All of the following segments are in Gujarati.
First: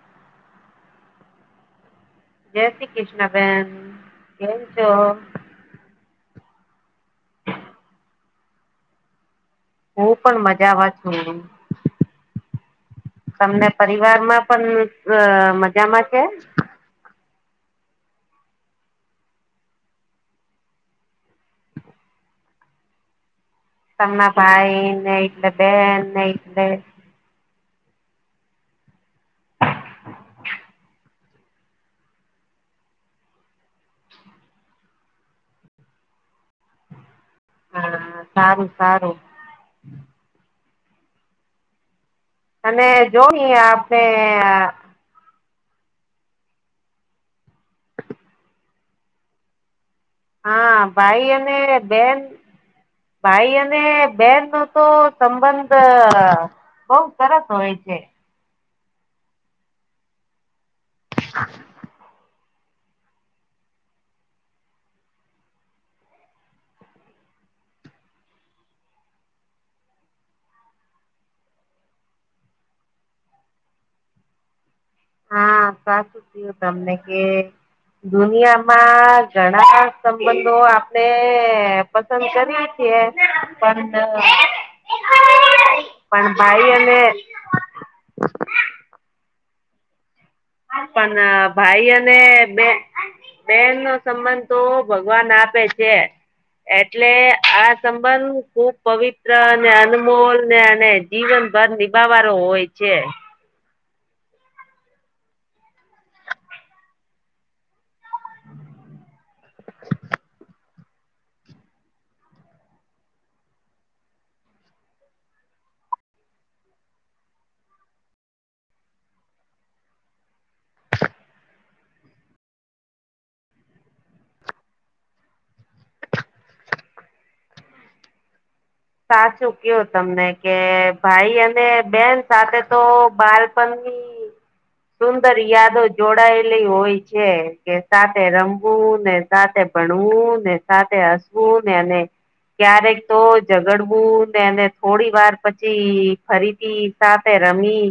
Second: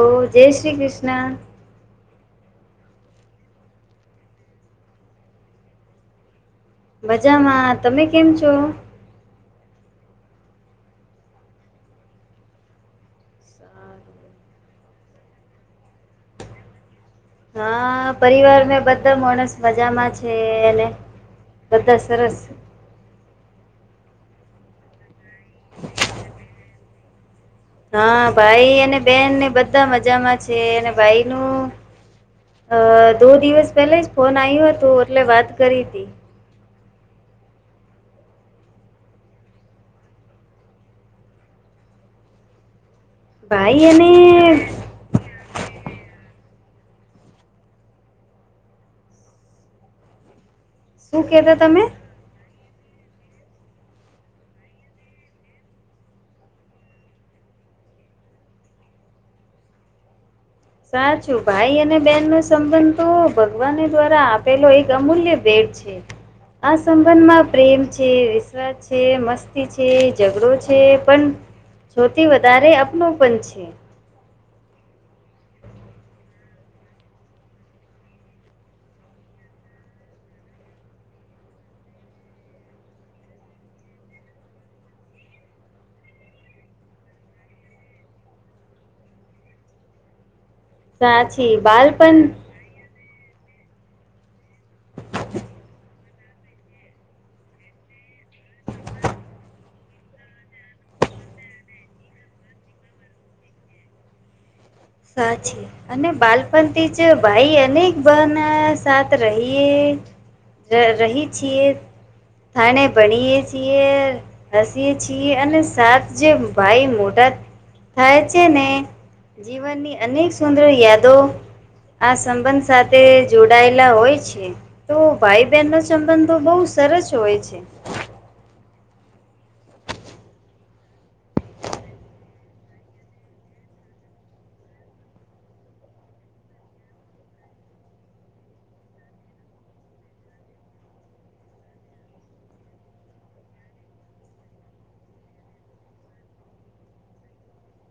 ઓ જય શ્રી કૃષ્ણ. જય શ્રી કૃષ્ણબેન કેમ છો? મજામાં. તમે કેમ છો? હું પણ મજામાં છે. તમને પરિવાર માં પણ મજામાં છે. હા પરિવાર ને બધા માણસ મજામાં છે એને? બધા સરસ. તમના ભાઈ ને એટલે બેન ને એટલે હા ભાઈ અને બેનને બધા મજામાં છે અને ભાઈ નું અ દો દિવસ પહેલા જ ફોન આવ્યો હતું એટલે વાત કરી હતી હા. સારું સારું. અને જોને ભાઈ આપણે અને હા શું ભાઈ અને કેતા તમે? બેન. ભાઈ અને બેન નો તો સંબંધ બઉ સરસ હોય છે. સાચું ભાઈ અને બેહેન નો સંબંધ તો ભગવાન દ્વારા આપેલો એક અમૂલ્ય બેટ છે. આ સંબંધમાં પ્રેમ છે વિશ્વાસ છે મસ્તી છે ઝઘડો છે પણ સૌથી વધારે અપનપન છે. હા સાચું થયું તમને કે દુનિયામાં ઘણાય સંબંધો આપણે પસંદ કરીએ છીએ પણ [unintelligible] [inaudible] પણ ભાઈ અને પણ સાચી ભાઈ બાલપણ અને બે બેનનો સંબંધ તો ભગવાન આપે છે. એટલે આ સંબંધ ખુબ પવિત્ર અને અનમોલને અને જીવનભર નિભાવારો હોય છે. સાચી અને બાલપણથી જ ભાઈ એને બને સાથ રહીએ રહી છીએ. થાણે ભણયે છીએ. હસીએ છીએ અને સાત જે ભાઈ મોટા થાય છેને જીવનની અનેક સુંદર યાદો આ સંબંધ સાથે જોડાયેલા હોય છે. તો ભાઈ બહેનનો સંબંધો બઉ સરસ હોય છે. સાચું કેવો તમે કે ભાઈ અને બેન સાથે તો બાળપણ ની [inaudible] સુંદર યાદો જોડાયેલી હોય છે કે સાથે રમવું ને સાથે ભણવું ને સાથે હસવું ને અને ક્યારેક તો ઝગડવું ને અને થોડી વાર પછી ફરીથી સાથે રમી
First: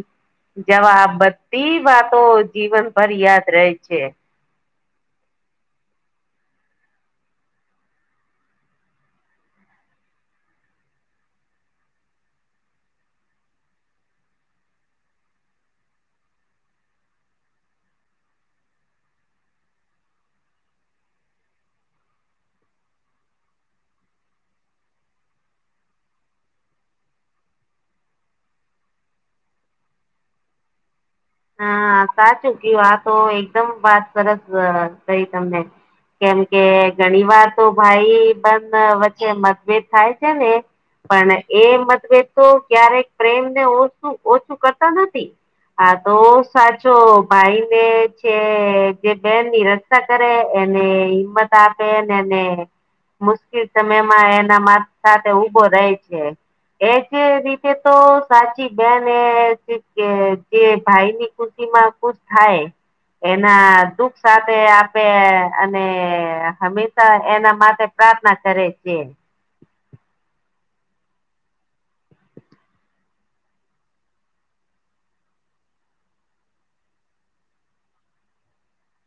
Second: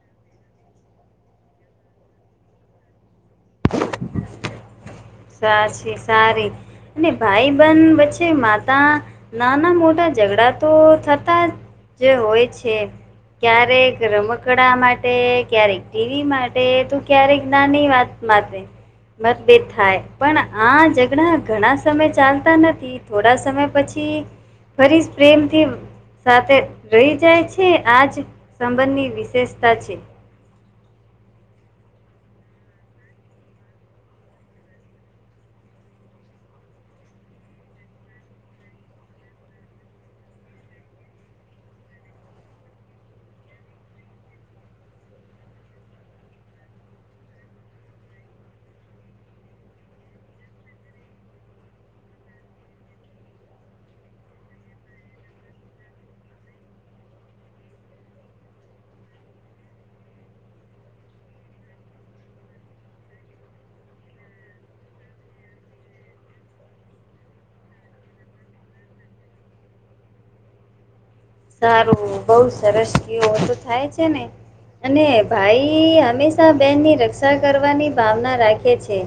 જવાબ બધી વાતો જીવન ભર યાદ રહે છે. સાચી, સારી અને ભાઈ બેન વચ્ચે માતા નાના મોટા ઝઘડા તો થતા જ હોય છે. ક્યારેક રમકડા માટે, ક્યારેક ટીવી માટે તો ક્યારેક નાની વાત માટે મતભેદ થાય. પણ આ ઝઘડા ઘણા સમય ચાલતા નથી થોડા સમય પછી ફરી પ્રેમથી સાથે રહી જાય છે આજ સંબંધની વિશેષતા છે. હા, સાચું કેવો આતો એકદમ વાત સરસ કઈ તમે. કેમ કે ઘણી વાર તો ભાઈ બેન વચ્ચે મતભેદ થાય છેને. પણ એ મતભેદ તો ક્યારેક પ્રેમને ઓછુ ઓછું કરતા નથી. હા તો સાચો ભાઈને છે જે બેનની રક્ષા કરે એને હિંમત આપે ને ને મુશ્કેલ સમયમાં એના મા સાથે ઉભો રહેે છે. એજ રીતે તો સાચી બેન એજ કે જે ભાઈની ખુશીમાં ખુશ થાય. એના દુખ સાથે આપે અને હંમેશા એના માટે પ્રાર્થના કરે છે. સારું, બઉ સરસ કેવું તો થાય છેને અને ભાઈ હંમેશા બેનની રક્ષા કરવાની ભાવના રાખે છે.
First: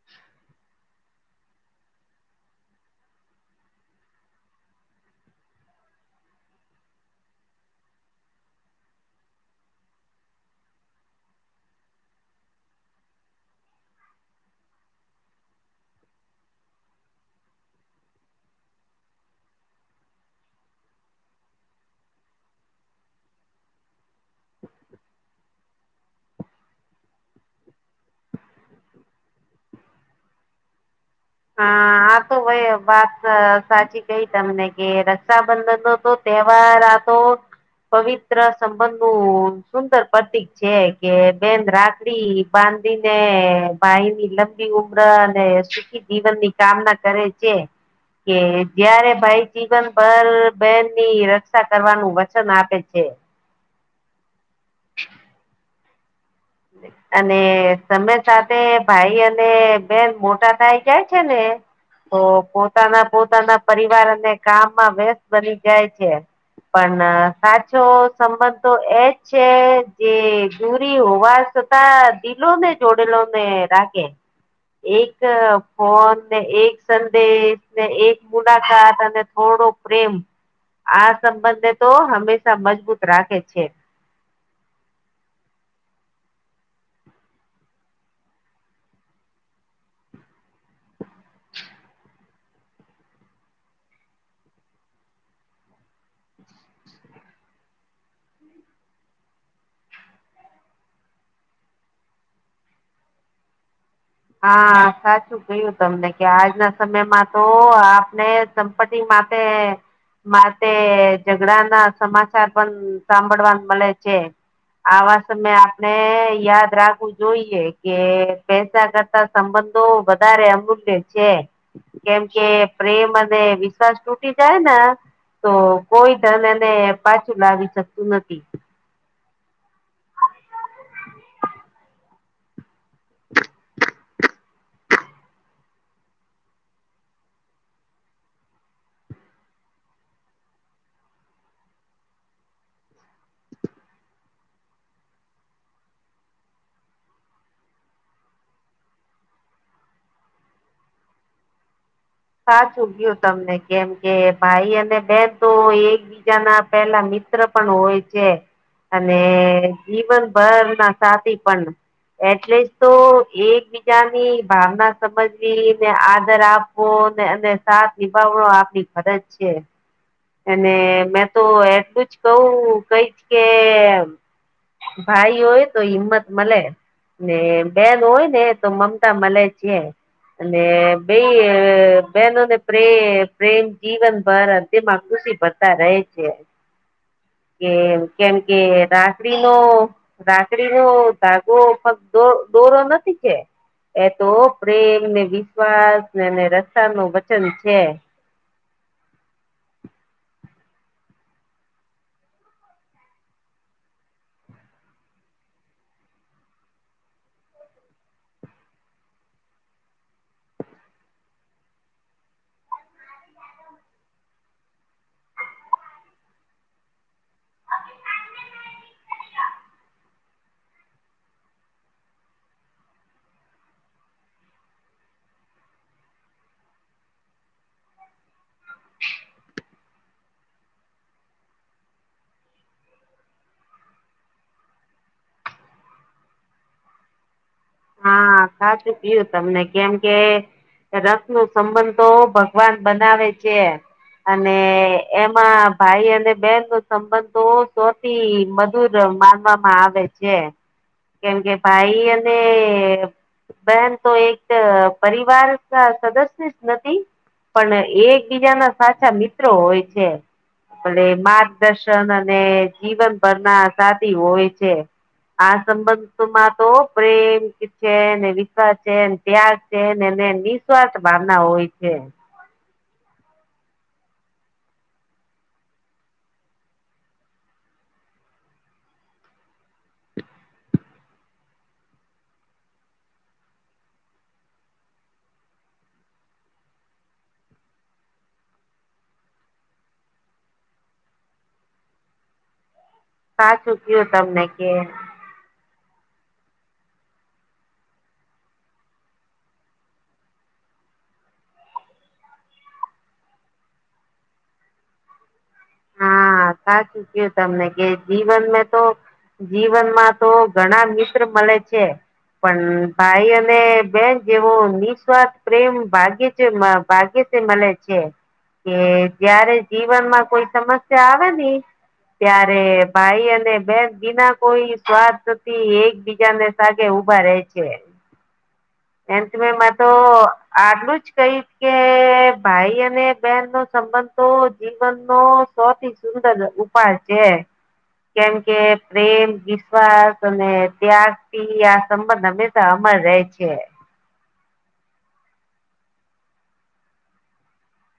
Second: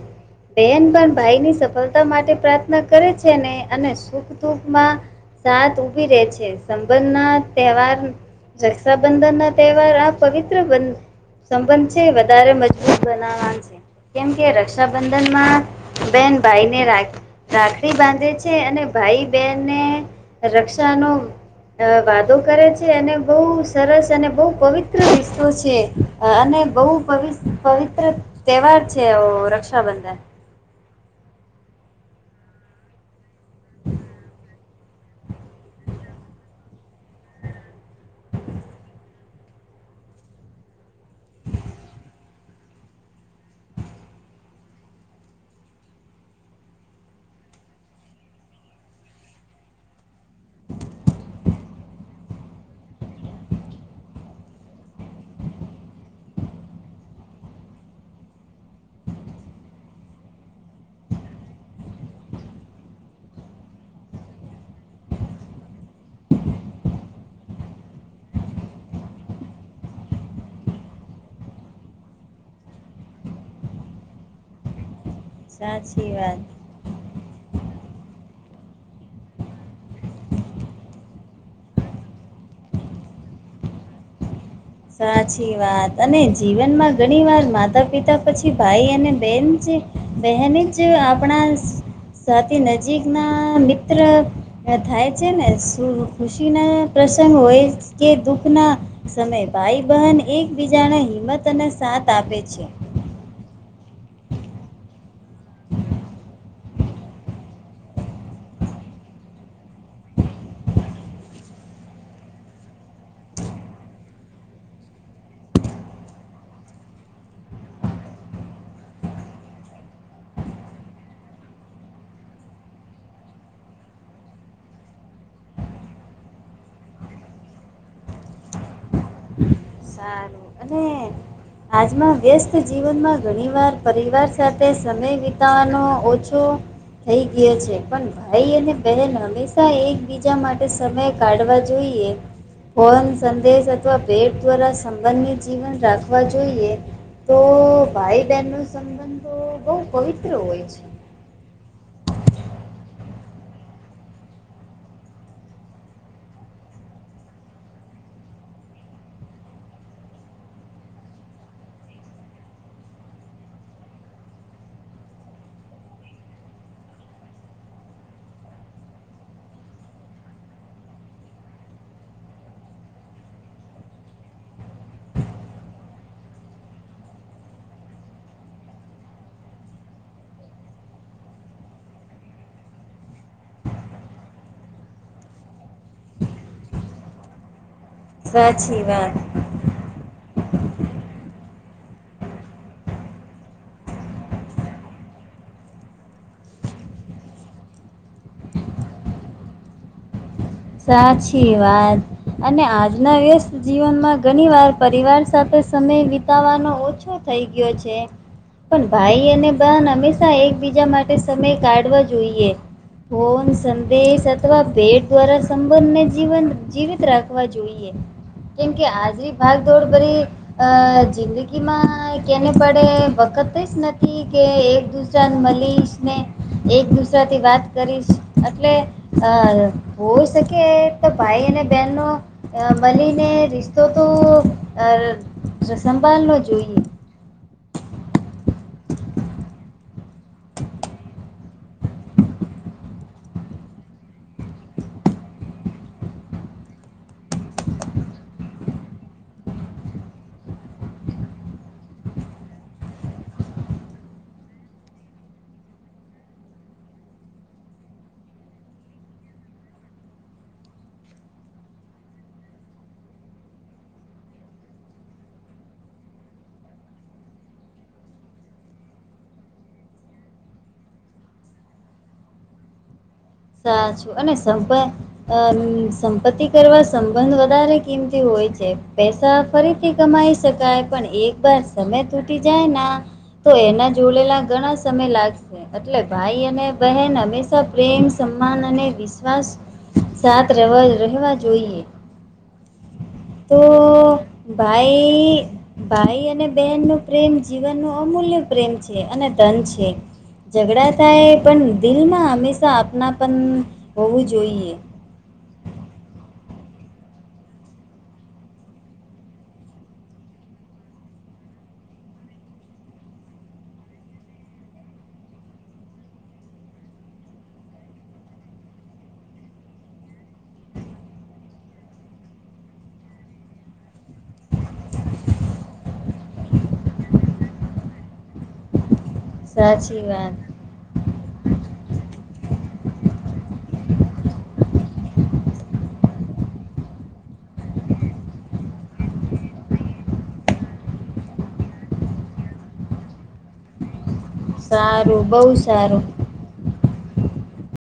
બેન પણ ભાઈની સફળતા માટે પ્રાર્થના કરે છેને અને સુખ દુખમાં સાત ઊભી રે છે. સબંધ ના તહેવાર રક્ષાબંધન ના તહેવાર આ પવિત્ર બધ સંબંધ છે વધારે મજબૂત બનાવવાનું છે. કેમ કે, રક્ષાબંધનમાં બેન ભાઈને રા રાખડી બાંધે છે અને ભાઈ બહેનને રક્ષાનો અ વાદો કરે છે અને બો સરસ અને બો પવિત્ર રીસ્તો છે. અને બઉ પવિ પવિત્ર તહેવાર છે અ રક્ષાબંધન. હા. આતો ભાઈ વાત સાચી કઈ તમને કે રક્ષાબંધનનો તો તહેવાર આતો પવિત્ર સંબંધનું સુંદર પ્રતીક છે કે બેન રાખડી બાંધીને ભાઈ ની લંબી ઉમરઅ અને સુખી જીવન ની કામના કરે છે. કે જયારે ભાઈ જીવન ભર બેહેનની રક્ષા કરવાનું વચન આપે છે. અને તમે સાથે ભાઈ અને બેન મોટા થઇ જાય છે ને. તો પોતાના પોતાના પરિવાર અને કામમાં વ્યસ્ત બની જાય છે. પણ સાચો સંબંધ તો એજ છે જે દૂરી હોવા છતા દિલો ને જોડેલો ને રાખે એક સાચી વાત. ફોનને એક સંદેશ ને એક મુલાકાત અને થોડો પ્રેમ આ સંબંધને તો હંમેશા મજબૂત રાખે છે સાચી વાત અને જીવનમાં ઘણી વાર માતા પિતા પછી ભાઈ અને બેન છે બહેન જ આપણા સાથી નજીક ના મિત્ર થાય છે ને ખુશી ના પ્રસંગ હોય કે દુઃખના સમય ભાઈ બહેન એકબીજાને હિંમત અને સાથ આપે છે હા સાચું કયું તમને કે આજના સમયમાં તો આપને દંપતિ માથે માટે ઝઘડા ના સમાચાર પણ સાંભળવાન મળે છે આવા સમય આપણે યાદ રાખવું જોઈએ કે પૈસા કર સંબંધો વધારે અમૂલ્ય છે કેમ કે પ્રેમ અને વિશ્વાસ તૂટી જાય ને તો કોઈ ધન એને પાછું લાવી શકતું નથી સારું અને આાજમાં વસ્ટ જીવનમાં ઘણી વાર પરિવાર સાથે સમય વિતાવાનો ઓછો થઈ ગયો છે પણ ભાઈ અને બહેન હંમેશા એકબીજા માટે સમય કાઢવા જોઈએ ફોન સંદેશ અથવા ભેટ દ્વારા સંબંધની જીવન રાખવા જોઈએ તો ભાઈ બહેનનું તો બહુ પવિત્ર હોય છે સાચું ગયું તમને કેમ કે ભાઈ અને બેન તો એક બીજા ના પેલા મિત્ર પણ હોય છે અને જીવનભર ના સાથી પણ એટલે જ તો એકબીજાની ભાવના સમજવી ને આધર આપ અને સાથ નિભાવો આપણી ફરજ છે અને મેં તો એટલું જ કહું કઈ કે ભાઈ હોય તો હિંમત મળે ને બેન હોય ને તો મમતા મલે છે અને બેઈ બહેનોને પ્રે પ્રેમ જીવન ભરણ તેમાં ખુશી ભરતા રહે છે કે કેમ કે સાચી રા વાત નો રાકડીનોો ધાગોક્ દોરો નથી કે એ તો પ્રેમ ને વિશ્વાસ ને ને રસ્ ન વચન છે સાચી વાત અને આજના વ્યસ્ત જીવનમાં ઘણી વાર પરિવાર સાથે સમય વિત તવાનો ઓછો થઈ ગયો છે પણ ભાઈ અને બહેન હંમેશા એકબીજા માટે સમય કાઢવા જોઈએ ફોન સંદેશેશ અથવા ભેટ્વાર સંબંધને જીવન જીવિત રાખવા જોઈએ કેમકે આજરી ભાગદોડ ભરી અ જિંદગી માં કેને પડે વખત જ નથી કે એક દ નંદ મળીશ ને, એક દુસરા થી વાત કરીશ એટલે હ હોય શકે તો ભાઈ અને બેન ન અ મળલીને રિશ્તો તો સંભાળ નો જોઈએ. હા ખાસું પીયું તમને કેમ કે રથ નું સંબંધ તો ભગવાન બનાવે છે. અને એમાં ભાઈ અને બેન નો સંબંધ મધુર માનવામાં આવે છે, કેમ કે ભાઈ અને બહેન તો એક પરિવાર ના સદસ્ય જ નથી. પણ એકબીજા ના સાચા મિત્રો હોય છે. એટલે માર્ગદર્શન અને જીવનભરના સાથી હોય છે. આ સંબંધો માં તો પ્રેમ- વિશ્વાસ છે, ત્યાગ છેને એને નિસ્વાર્થ મા ના હોય છે. સાચું અને સંભય સંપત્તિ કરવા સંબંધ વધારે કિમતી હોય છે પૈસા ફરીથી કમાઈ શકાય પણ એક વાર સમય તૂટી જાયના તો એના જોડેલા ઘણા સમય લાગશે એટલે ભાઈ અને બહેન હમેશા પ્રેમ સમાન અને વિશ્વાસ સાથ રહે રહેવા જોઈએ. તો સાચું કયું તમને કે ભાઈ ભાઈ અને બહેનનો પ્રેમ જીવન ન અમૂલ્ય પ્રેમ છે અને ધન છે. ઝઘડા થાય પણ દિલમાં હંમેશા આપનાપન હોવું જોઈએ. હા સાચુ ક્યું તમને કે જીવન મે તો જીવનમાં તો ઘણા મિત્ર મળે છે. પણ ભાઈ અને બેન જેવો નિસ્વાર્થ પ્રેમ ભાગે છે, ભાગે મળે છે કે જયારે જીવનમાં કોઈ સમસ્યા આવે ની ત્યારે ભાઈ અને બેન બિના કોઈ સ્વાર્થથી એકબીજાને સાગે ઉભા રહેે છે. એન્થ મે મા તો સાચી વાત આટલું જ કહીશ કે ભાઈ અને બેનનો સંબંધ તો જીવનનો સૌથી સુંદર ઉપાય છે. કેમ કે પ્રેમ વિશ્વાસ અને ત્યાથી આ સંબંધ હમેશા અમર રહે છે. સારું બઉ સારું.